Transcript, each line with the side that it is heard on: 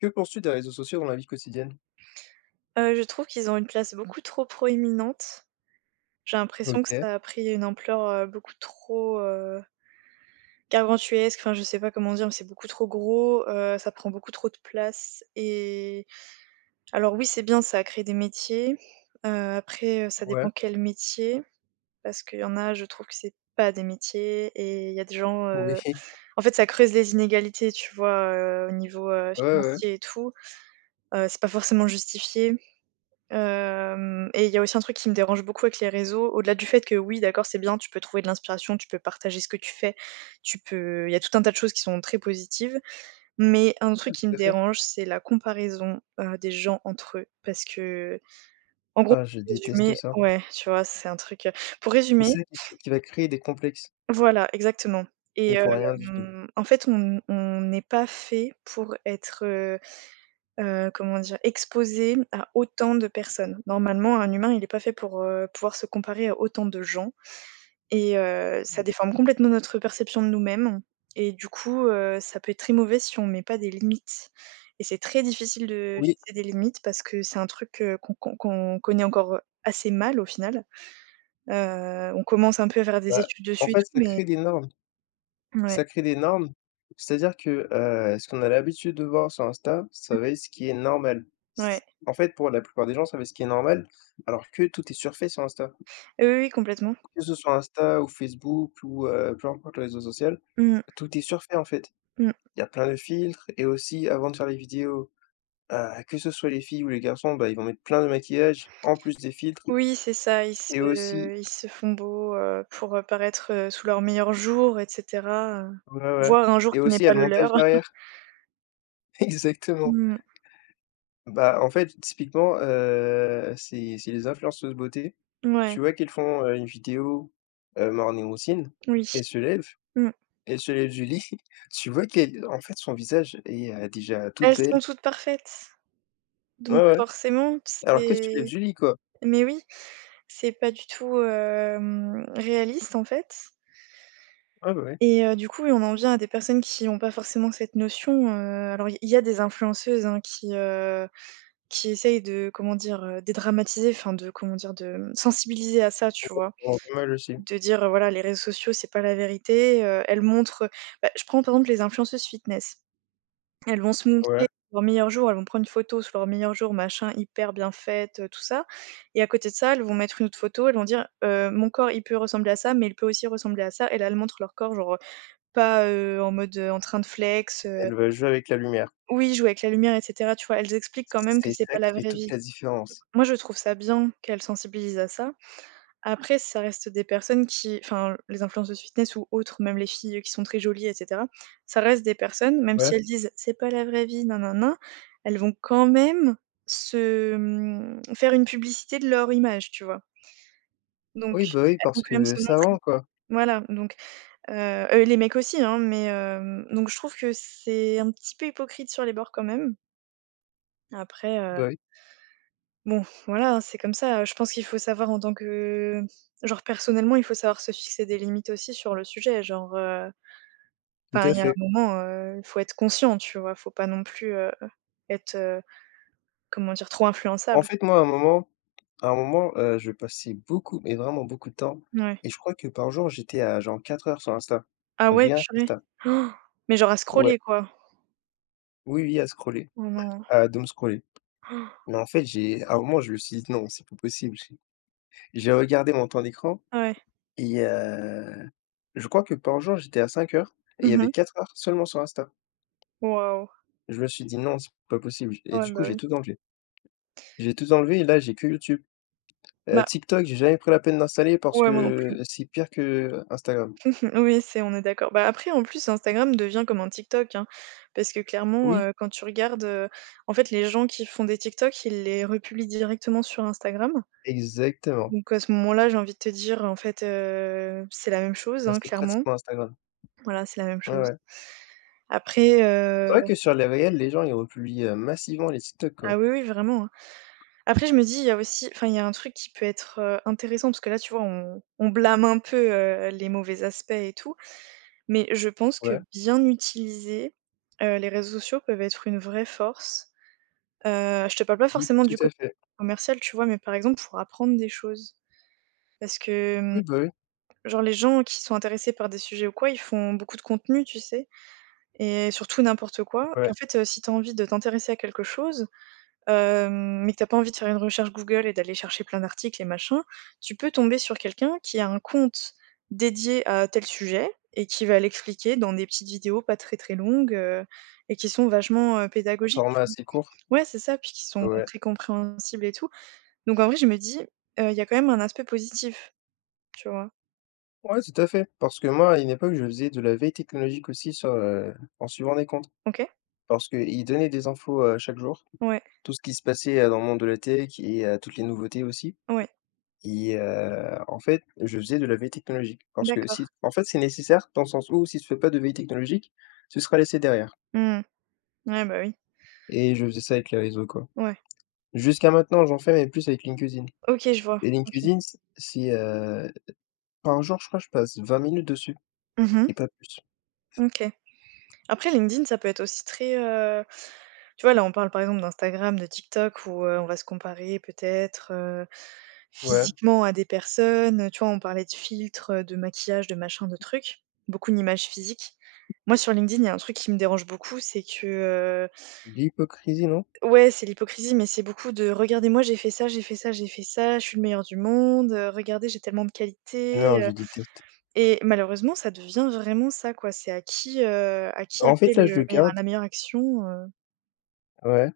left: Que penses-tu des réseaux sociaux dans la vie quotidienne?
right: Je trouve qu'ils ont une place beaucoup trop proéminente. J'ai l'impression que
left: OK,
right: ça a pris une ampleur, beaucoup trop, gargantuesque, enfin je sais pas comment dire, mais c'est beaucoup trop gros, ça prend beaucoup trop de place et alors oui, c'est bien, ça a créé des métiers, heu, après, ça
left: ouais,
right: dépend quel métier parce qu'il y en a, je trouve que c'est pas des métiers et il y a des gens,
left: oui,
right: en fait, ça creuse les inégalités, tu vois, au niveau,
left: ouais, ouais, ouais,
right: financier et tout, c'est pas forcément justifié. Hem Et il y a aussi un truc qui me dérange beaucoup avec les réseaux, au-delà du fait que oui, d'accord, c'est bien, tu peux trouver de l'inspiration, tu peux partager ce que tu fais, tu peux il y a tout un tas de choses qui sont très positives. Mais un truc qui me
left: tout à fait.
right: dérange, c'est la comparaison, des gens entre eux parce que, en gros,
left: Ah, je
right: pour
left: déteste
right: résumer
left: ça.
right: ouais, tu vois, c'est un truc, pour résumer
left: C'est ça qui va créer des complexes,
right: voilà, exactement et
left: mais pour rien du tout.
right: en fait, on n'est pas fait pour être, comment dire? Exposé à autant de personnes. Normalement, un humain, il n'est pas fait pour, pouvoir se comparer à autant de gens et ça déforme complètement notre perception de nous-mêmes et du coup, ça peut être très mauvais si on met pas des limites et c'est très difficile de
left: Oui,
right: fixer des limites parce que c'est un truc, qu'on connaît encore assez mal au final. On commence un peu à faire des
left: bah,
right: études
left: en
right: dessus et
left: fait,
right: tout
left: ça
right: mais
left: crée des normes,
right: ouais,
left: ça crée des normes, c'est-à-dire que, ce qu'on a l'habitude de voir sur Insta, ça va être ce qui est normal.
right: ouais.
left: C En fait, pour la plupart des gens, ça va être ce qui est normal, alors que tout est surfait sur Insta.
right: Oui, oui, oui, complètement.
left: Que ce soit Insta ou Facebook ou, peu importe le réseau social,
right: Mmh mh.
left: tout est surfait, en fait.
right: Mmh.
left: Il y a plein de filtres et aussi avant de faire les vidéos. Que ce soit les filles ou les garçons, bah, ils vont mettre plein de maquillage, en plus des filtres
right: Oui, c'est ça, ils
left: et aussi
right: se ils se font beaux, pour, paraître, sous leur meilleur jour et cetera,
left: ouais, ouais
right: voir un jour
left: et
right: qui n'est
left: aussi il y a
right: pas
left: le
right: le
left: montage
right: leur.
left: derrière. Exactement.
right: Mmh,
left: Bah, en fait, typiquement, c'est les influenceuses beauté.
right: ouais,
left: Tu vois qu'elles font, une vidéo, morning routine.
right: oui,
left: Elles se lèvent,
right: mmh.
left: elles se lèvent du lit. Tu vois qu'elle en fait, son visage est, déjà toute
right: Elles sont
left: belle.
right: toutes parfaites,
left: Ouais,
right: donc
left: ouais,
right: forcément,
left: alors qu'elle se lève
right: c'est
left: du lit, quoi.
right: mais oui, c'est pas du tout, réaliste, en fait
left: Ouais, bah, ouais.
right: et du coup, oui, on en vient à des personnes qui n'ont pas forcément cette notion, alors il y a des influenceuses, hein, qui essayent de, comment dire, dédramatiser, enfin de, comment dire, de, mmh, sensibiliser à ça, tu vois?
left: Oh, pas mal aussi.
right: De dire, voilà, les réseaux sociaux, c'est pas la vérité, elles montrent, bah, je prends par exemple les influenceuses fitness. Elles vont se montrer
left: Ouais.
right: leur meilleur jour elles vont prendre une photo sur leur meilleur jour machin, hyper bien faite, tout ça et à côté de ça, elles vont mettre une autre photo, elles vont dire: «Mon corps, il peut ressembler à ça, mais il peut aussi ressembler à ça» et là, elles montrent leur corps, genre, pas, en mode, en train de flex,
left: Elle va jouer avec la lumière.
right: oui, jouer avec la lumière etc tu vois? Elles expliquent quand même que
left: C'est
right: c'est pas
left: ça
right: la
left: qui fait
right: vraie
left: toute
right: vie.
left: la différence.
right: Moi, je trouve ça bien qu'elles sensibilisent à ça. Après, ça reste des personnes qui enfin, les influenceuses fitness ou autres, même les filles, qui sont très jolies et cetera, ça reste des personnes, même
left: Ouais.
right: si elles disent: «C'est pas la vraie vie, nanana», elles vont quand même se, mmh, faire une publicité de leur image, tu vois? Donc
left: Oui, bah, oui,
right: elles vont
left: parce
right: quand même
left: que
right: se
left: ça
right: montrer.
left: vend, quoi.
right: Voilà, donc heu les mecs aussi, hein, mais donc je trouve que c'est un petit peu hypocrite sur les bords quand même. Après,
left: Bah, oui,
right: bon, voilà, hein, c'est comme ça. Je pense qu'il faut savoir en tant que genre personnellement, il faut savoir se fixer des limites aussi sur le sujet. Genre,
left: tout
right: enfin,
left: à
right: il y a un
left: fait.
right: moment, il faut être conscient, tu vois? Faut pas non plus, être, comment dire? Trop
left: En
right: influençable.
left: fait, moi, à un moment, je passais beaucoup, mais vraiment beaucoup de temps
right: Ouais.
left: et je crois que par jour, j'étais à genre 4 heures sur Insta.
right: Ah ouais,
left: Rien
right: purée.
left: qu'Insta.
right: Oh, mais genre à
left: Ouais,
right: scroller, quoi.
left: oui, oui,
right: Oh non.
left: à doom scroller. Mais en fait, j'ai à un moment, je me suis dit: «Non, c'est pas possible». J'ai regardé mon temps d'écran
right: Ouais.
left: et je crois que par jour, j'étais à 5 heures et il y avait
right: Mmh.
left: 4 heures seulement sur Insta.
right: Waouh.
left: Je me suis dit: «Non, c'est pas possible» et
right: Ouais,
left: du coup,
right: bah,
left: j'ai
right: oui.
left: tout enlevé. J'ai tout enlevé et là, j'ai que YouTube.
right: Bah,
left: TikTok, j'ai jamais pris la peine d'installer parce
right: ouais, moi non plus.
left: que c'est pire que Instagram.
right: Oui, c'est on est d'accord. Bah, après, en plus, Instagram devient comme un TikTok, hein, parce que clairement,
left: Oui,
right: quand tu regardes, en fait, les gens qui font des TikTok, ils les republient directement sur Instagram.
left: exactement.
right: Donc à ce moment-là, j'ai envie de te dire, en fait, c'est la même chose,
left: Là,
right: hein,
left: c'est
right: clairement.
left: pratiquement Instagram.
right: Voilà, c'est la même
left: Ouais,
right: chose.
left: ouais.
right: Après,
left: C'est vrai que sur les réels, les gens, ils republient, massivement les TikTok, quoi.
right: ah oui, oui, vraiment, hein. Après, je me dis, il y a aussi enfin, il y a un truc qui peut être, intéressant, parce que là, tu vois, on blâme un peu, les mauvais aspects et tout. Mais je pense que
left: Ouais.
right: bien utilisés, les réseaux sociaux peuvent être une vraie force. Je te parle pas
left: Oui,
right: forcément
left: tout
right: du
left: à
right: côté
left: fait.
right: commercial, tu vois? Mais par exemple pour apprendre des choses. Parce que, mmh,
left: Oui, bah, oui.
right: genre les gens qui sont intéressés par des sujets ou quoi, ils font beaucoup de contenu, tu sais? Et surtout n'importe quoi. Et
left: Ouais.
right: en fait, si tu as envie de t'intéresser à quelque chose, mais que t'as pas envie de faire une recherche Google et d'aller chercher plein d'articles et machin, tu peux tomber sur quelqu'un qui a un compte dédié à tel sujet et qui va l'expliquer dans des petites vidéos pas très, très longues, et qui sont vachement,
left: Un
right: pédagogiques, tu
left: format
right: vois?
left: assez court.
right: Ouais, c'est ça, puis qui sont
left: Ouais.
right: très compréhensibles et tout. Donc en vrai, je me dis, il y a quand même un aspect positif, tu vois?
left: Ouais, tout à fait. Parce que moi, à une époque, je faisais de la veille technologique aussi en suivant des comptes.
right: OK?
left: Parce qu'ils donnaient des infos, chaque jour.
right: Ouais,
left: Tout ce qui se passait, dans le monde de la tech et toutes les nouveautés aussi.
right: ouais,
left: Et en fait, je faisais de la veille technologique parce que si
right: d'accord.
left: en fait, c'est nécessaire dans le sens où si tu fais pas de veille technologique, tu seras laissé derrière
right: Mmh. Ouais, bah, oui.
left: et je faisais ça avec les réseaux, quoi.
right: Ouais.
left: Jusqu'à maintenant, j'en fais, mais plus avec LinkedIn
right: OK, je vois.
left: et
right: OK.
left: LinkedIn, c'est, par jour, je crois, je passe 20 minutes dessus
right: Mmh.
left: et pas plus.
right: OK. Après LinkedIn, ça peut être aussi très, tu vois, là, on parle, par exemple, d'Instagram, de TikTok où, on va se comparer peut-être,
left: Ouais,
right: physiquement à des personnes, tu vois, on parlait de filtres, de maquillage, de machin, de trucs. Beaucoup d'images physiques. Moi, sur LinkedIn, il y a un truc qui me dérange beaucoup, c'est que,
left: de l'hypocrisie, non?
right: ouais, c'est l'hypocrisie, mais c'est beaucoup de: «Regardez, moi, j'ai fait ça, j'ai fait ça, j'ai fait ça, je suis le meilleur du monde, regardez, j'ai tellement de qualités,»
left: Non, je déteste.
right: et malheureusement, ça devient vraiment ça, quoi. C'est à qui a
left: En
right: fait
left: fait, là, je
right: le
left: le
right: meilleur
left: garde
right: la meilleure action, heu
left: Ouais,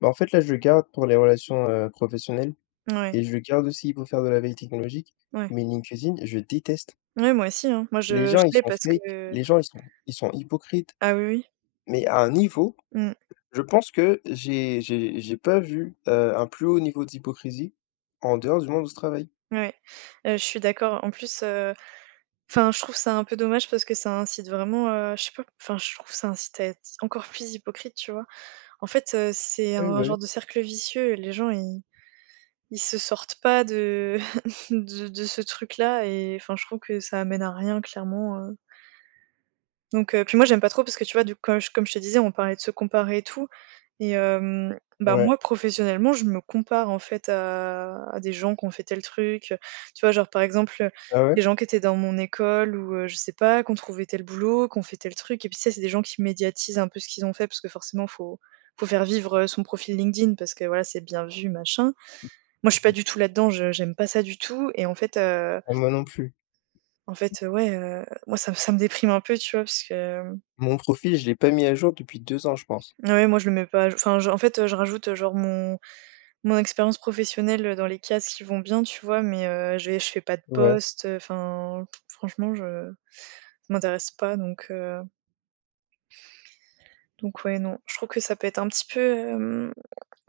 left: bah, en fait, là, je le garde pour les relations, professionnelles
right: ouais,
left: et je le garde aussi pour faire de la veille technologique,
right: ouais.
left: mais LinkedIn, je déteste.
right: Ouais, moi aussi, hein. Moi,
left: Les
right: je
left: gens, ils
right: l'ai
left: sont
right: parce
left: fake,
right: que
left: les gens, ils sont hypocrites,
right: ah oui, oui.
left: mais à un niveau,
right: Mmh.
left: je pense que j'ai pas vu, un plus haut niveau d'hypocrisie en dehors du monde du travail.
right: Ouais. Je suis d'accord. En plus, enfin, je trouve ça un peu dommage parce que ça incite vraiment, je sais pas, enfin, je trouve ça incite à être encore plus hypocrite, tu vois? En fait, c'est
left: Oui,
right: un
left: bah, oui.
right: genre de cercle vicieux et les gens, ils se sortent pas de de ce truc-là et enfin, je trouve que ça amène à rien clairement, Donc puis moi j'aime pas trop parce que tu vois, du comme je te disais, on parlait de se comparer et tout et bah,
left: Ouais.
right: moi professionnellement, je me compare en fait à des gens qui ont fait tel truc, tu vois? Genre par exemple,
left: Ah ouais?
right: des gens qui étaient dans mon école ou je sais pas, qui ont trouvé tel boulot, qui ont fait tel truc et puis ça, c'est des gens qui médiatisent un peu ce qu'ils ont fait parce que forcément faut faire vivre, son profil LinkedIn parce que voilà, c'est bien vu, machin. Moi je suis pas
left: Oui.
right: du tout là-dedans, je j'aime pas ça du tout et
left: Ah, moi non plus.
right: en fait, ouais, moi ça me déprime un peu, tu vois? Parce que
left: Mon profil, je l'ai pas mis à jour depuis 2 ans, je pense.
right: ouais, moi je le mets pas enfin, je rajoute, genre mon expérience professionnelle, dans les cases qui vont bien, tu vois? Mais, j'ai je fais pas de
left: Ouais.
right: poste enfin, franchement, je ça m'intéresse pas donc ouais, non. Je trouve que ça peut être un petit peu,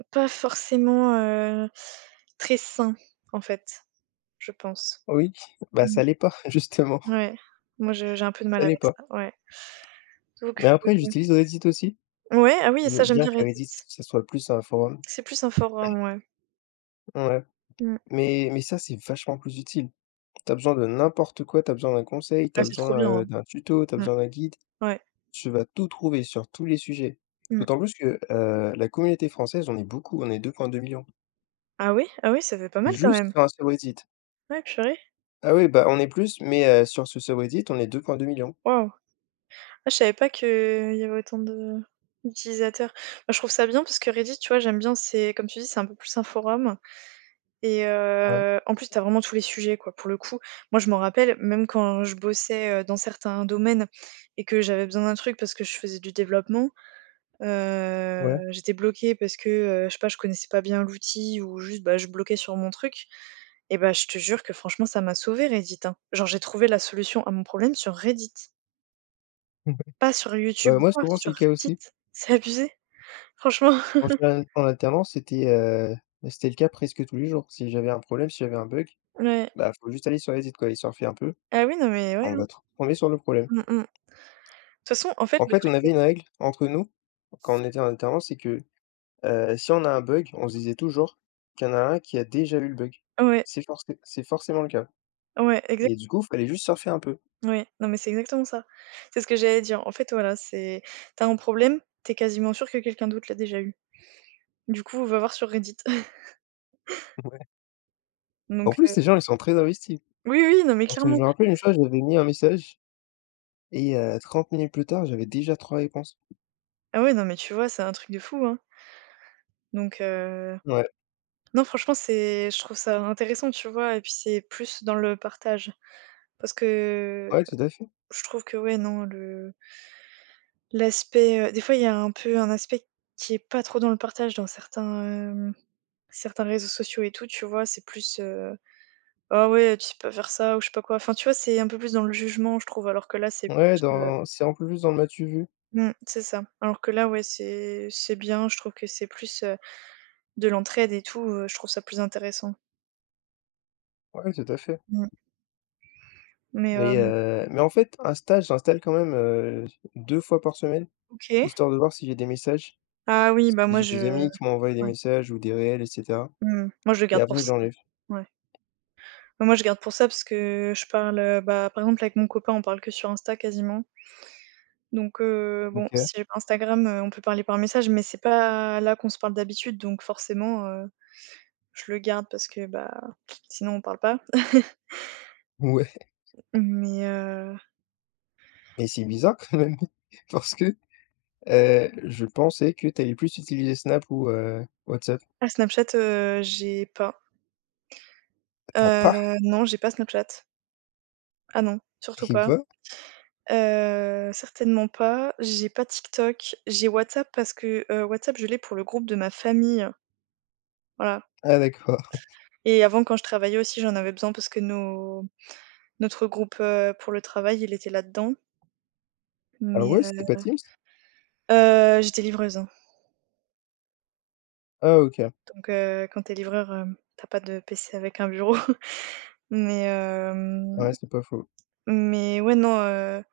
right: pas forcément, très sain, en fait, je pense.
left: Oui, bah,
right: Mmh.
left: ça l'est pas, justement,
right: Ouais, moi je j'ai un peu de mal
left: ça l'est
right: avec
left: pas.
right: ça, ouais. Donc,
left: Mais après, j'utilise Reddit aussi,
right: ouais, ah oui,
left: et
right: ça j'aime
left: bien
right: bien
left: que Reddit,
right: Reddit.
left: ça soit plus un forum.
right: C'est plus un forum, ouais.
left: Ouais,
right: Mmh.
left: mais ça, c'est vachement plus utile. T'as besoin de n'importe quoi, t'as besoin d'un conseil,
right: Ah,
left: t'as
right: c'est trop
left: besoin,
right: bien, hein.
left: d'un tuto, t'as
right: Mmh,
left: besoin d'un guide,
right: ouais.
left: tu vas tout trouver sur tous les sujets.
right: Mmh.
left: D'autant plus que, la communauté française, on est beaucoup, on est 2,2 deux millions,
right: Ah oui? Ah oui, ça fait pas mal quand
left: juste
right: même.
left: sur un subreddit.
right: Ouais, purée.
left: Ah oui, bah, on est plus, mais sur ce subreddit, on est 2,2 deux millions.
right: Waouh! Ah, je savais pas qu'il y avait autant de d'utilisateurs. Moi, je trouve ça bien parce que Reddit, tu vois, j'aime bien, c'est comme tu dis, c'est un peu plus un forum et
left: Ouais,
right: en plus, tu as vraiment tous les sujets, quoi, pour le coup. Moi, je m'en rappelle, même quand je bossais, dans certains domaines et que j'avais besoin d'un truc parce que je faisais du développement,
left: ouais.
right: j'étais bloquée parce que, je sais pas, je connaissais pas bien l'outil ou juste, bah, je bloquais sur mon truc. Et bah, je te jure que franchement ça m'a sauvé Reddit, hein. Genre j'ai trouvé la solution à mon problème sur Reddit, pas sur YouTube
left: Bah,
right: ou
left: moi,
right: quoi,
left: souvent, c'est
right: sur
left: le cas
right: Reddit.
left: aussi.
right: C'est abusé. Franchement,
left: Quand j'étais al en alternance, c'était le cas presque tous les jours. Si j'avais un problème, si j'avais un bug,
right: ouais.
left: bah, faut juste aller sur Reddit, quoi, histoire fait un peu,
right: Ah oui, non mais ouais,
left: on
right: hein.
left: va tr tomber sur le problème.
right: Mmh mh. De toute façon, en fait,
left: En
right: le
left: fait,
right: truc
left: on avait
right: c'est
left: une règle entre nous, quand on était en alternance, c'est que, si on a un bug, on se disait toujours qu'il y en a un qui a déjà eu le bug.
right: ouais,
left: C'est forcément le cas
right: ouais, exact
left: et du coup, il fallait juste surfer un peu.
right: ouais, non mais c'est exactement ça. C'est ce que j'allais dire. En fait, voilà, c'est t'as un problème, t'es quasiment sûr que quelqu'un d'autre l'a déjà eu. Du coup, on va voir sur Reddit.
left: Ouais.
right: Donc
left: En plus, les gens, ils sont très investis.
right: oui, oui, non mais
left: Parce que je
right: clairement.
left: me rappelle une chose, j'avais mis un message et 30 minutes plus tard, j'avais déjà trois réponses.
right: Ah ouais, non mais tu vois, c'est un truc de fou, hein. Donc
left: Ouais,
right: non, franchement, c'est je trouve ça intéressant, tu vois? Et puis, c'est plus dans le partage. Parce que
left: ouais, tout à fait.
right: je trouve que, ouais, non, le l'aspect, des fois, il y a un peu un aspect qui est pas trop dans le partage dans certains, certains réseaux sociaux et tout, tu vois? C'est plus, «Ah ouais, tu sais pas faire ça» ou je sais pas quoi. Enfin, tu vois, c'est un peu plus dans le jugement, je trouve, alors que là, c'est
left: Ouais,
right: plus,
left: dans c'est en plus dans le «m'as-tu vu?»
right: mmh, c'est ça. Alors que là, ouais, c'est bien, je trouve que c'est plus, de l'entraide et tout, je trouve ça plus intéressant.
left: Ouais, tout à fait.
right: Mmh. Mais,
left: Mais heu, mais en fait, un stage, j'installe quand même, 2 fois par semaine,
right: OK.
left: histoire de voir si j'ai des messages.
right: Ah oui,
left: Si
right: bah, moi
left: J'ai des
right: je
left: amis qui m'envoient des
right: ouais,
left: messages ou des réels et cetera
right: mmh, moi je le
left: et
right: garde pour
left: après
right: ça,
left: j'enlève.
right: ouais. Bah, moi je garde pour ça parce que je parle, bah, par exemple avec mon copain, on parle que sur Insta quasiment. Donc bon,
left: OK.
right: si j'ai pas Instagram, on peut parler par message, mais c'est pas là qu'on se parle d'habitude, donc forcément, je le garde parce que, bah, sinon on parle pas.
left: Ouais,
right: Mais
left: mais c'est bizarre quand même parce que, je pensais que t'allais plus utiliser Snap ou, WhatsApp.
right: ah Snapchat, j'ai pas.
left: T'as pas?
right: Non, j'ai pas Snapchat. Ah non, surtout
left: Eh
right: pas.
left: ben!
right: Certainement pas. J'ai pas TikTok, j'ai WhatsApp parce que, WhatsApp, je l'ai pour le groupe de ma famille, voilà,
left: Ah d'accord.
right: et avant, quand je travaillais aussi, j'en avais besoin parce que nos notre groupe, pour le travail, il était là-dedans.
left: Ah
right: Mais
left: ouais, c'était pas Teams?
right: j'étais livreuse, hein,
left: Ah OK.
right: donc quand t'es livreur, tu pas de PC avec un bureau. Mais
left: Ah ouais, c'est pas faux.
right: mais ouais, non,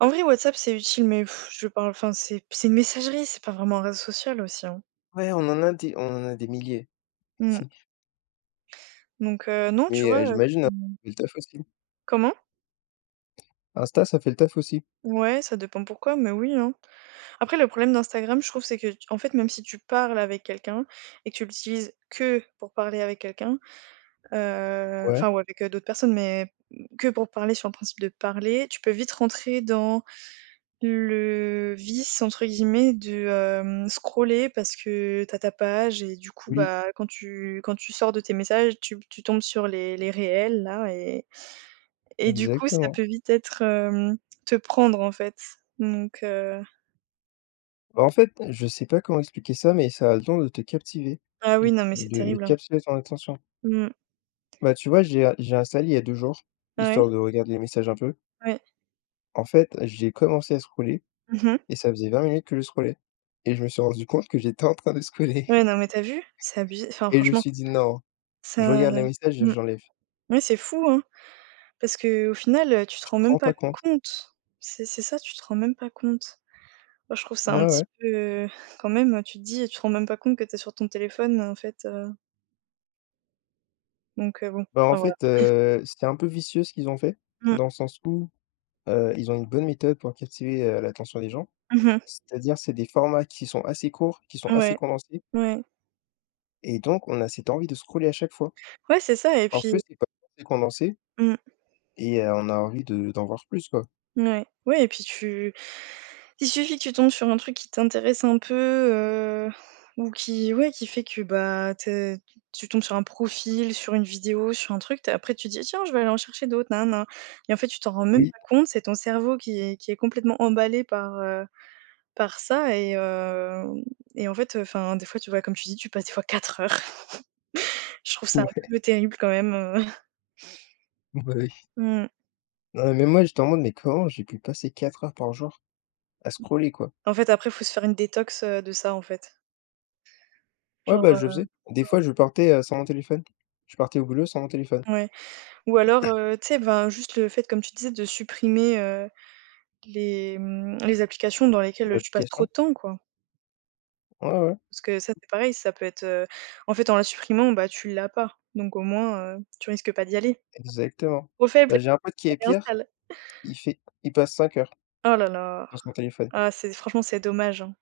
right: en vrai, WhatsApp, c'est utile, mais pff, je parle enfin, c'est une messagerie, c'est pas vraiment un réseau social aussi, hein.
left: Ouais, on en a des milliers,
right: Mmh, donc non, tu
left: mais
right: vois,
left: j'imagine hein, ça fait le taf aussi.
right: comment?
left: Insta, ça fait le taf aussi.
right: Ouais, ça dépend pourquoi, mais oui, hein. Après, le problème d'Instagram, je trouve, c'est que, en fait, même si tu parles avec quelqu'un et que tu l'utilises que pour parler avec quelqu'un,
left: Ouais,
right: enfin, ou avec d'autres personnes, mais que pour parler sur le principe de parler, tu peux vite rentrer dans le vice, entre guillemets, de scroller parce que t'as ta page et du coup,
left: oui,
right: bah, quand tu sors de tes messages, tu tombes sur les réels, là, et du coup, ça
left: exactement.
right: peut vite être te prendre, en fait. Donc,
left: Bah, en fait, je sais pas comment expliquer ça, mais ça a le don de te captiver,
right: ah
left: de
right: oui, non, mais c'est
left: de
right: terrible, hein.
left: captiver ton attention.
right: Mmh.
left: Bah, tu vois, j'ai installé il y a 2 jours,
right: Ouais,
left: histoire de regarder les messages un peu.
right: ouais.
left: En fait, j'ai commencé à scroller
right: Mmh mh.
left: et ça faisait 20 minutes que je scrollais et je me suis rendu compte que j'étais en train de scroller
right: Ouais, non, mais tu as vu? C'est abusé. Enfin,
left: et je me
right: franchement,
left: suis dit: «Non, je
right: ça
left: regarde les messages et
right: mmh.
left: j'enlève».
right: Ouais, c'est fou, hein, parce qu'au final, tu te
left: Je te
right: rends même
left: rends
right: pas
left: pas compte.
right: compte. C'est ça, tu te rends même pas compte. Moi, je trouve ça un
left: Ouais, ouais.
right: petit peu quand même, tu te dis, tu te rends même pas compte que tu es sur ton téléphone, en fait, donc bon,
left: Bah, en
right: enfin voilà.
left: fait, c'était un peu vicieux ce qu'ils ont fait,
right: Mmh.
left: dans le sens où, ils ont une bonne méthode pour captiver, l'attention des gens.
right: Mmh mh.
left: C'est-à-dire, c'est des formats qui sont assez courts, qui sont assez
right: Ouais,
left: condensés
right: ouais.
left: et donc on a cette envie de scroller à chaque fois.
right: Ouais, c'est ça et
left: Parce
right: puis
left: que c'est pas assez condensé.
right: mmh.
left: Et on a envie de d'en voir plus, quoi.
right: Ouais, ouais et puis tu il suffit que tu tombes sur un truc qui t'intéresse un peu, ou qui ouais, qui fait que, bah, tu tombes sur un profil, sur une vidéo, sur un truc, t'as après tu dis: «Tiens, je vais aller en chercher d'autres, nan nan et en fait, tu t'en rends même
left: Oui,
right: pas compte, c'est ton cerveau qui est complètement emballé par, par ça et hem et en fait, enfin, des fois, tu vois, comme tu dis, tu passes des fois 4 heures. Je trouve ça un
left: ouais.
right: peu terrible quand même,
left: Bah, oui.
right: mmh.
left: Non, mais moi, j'étais en mode: «Mais comment j'ai pu passer 4 heures par jour à scroller, quoi?»
right: En fait, après, il faut se faire une détox, de ça, en fait.
left: Ouais, bah, je le
right: Genre,
left: faisais. Des fois, je partais, sans mon téléphone. Je partais au boulot sans mon téléphone,
right: ouais. Ou alors, tu sais, ben, juste le fait, comme tu disais, de supprimer, les, mmh, les applications dans lesquelles, tu passes trop
left: l'application.
right: de temps, quoi.
left: Ouais, ouais,
right: Parce que ça, c'est pareil, ça peut être, en fait, en la supprimant, bah, tu l'as pas, donc au moins, tu risques pas d'y aller.
left: exactement.
right: Trop faible,
left: Bah, j'ai un pote qui est
right: elle
left: pire,
right: réinstalle.
left: il passe 5 heures
right: Oh là là.
left: sur son téléphone.
right: Ah, c'est franchement, c'est dommage, hein.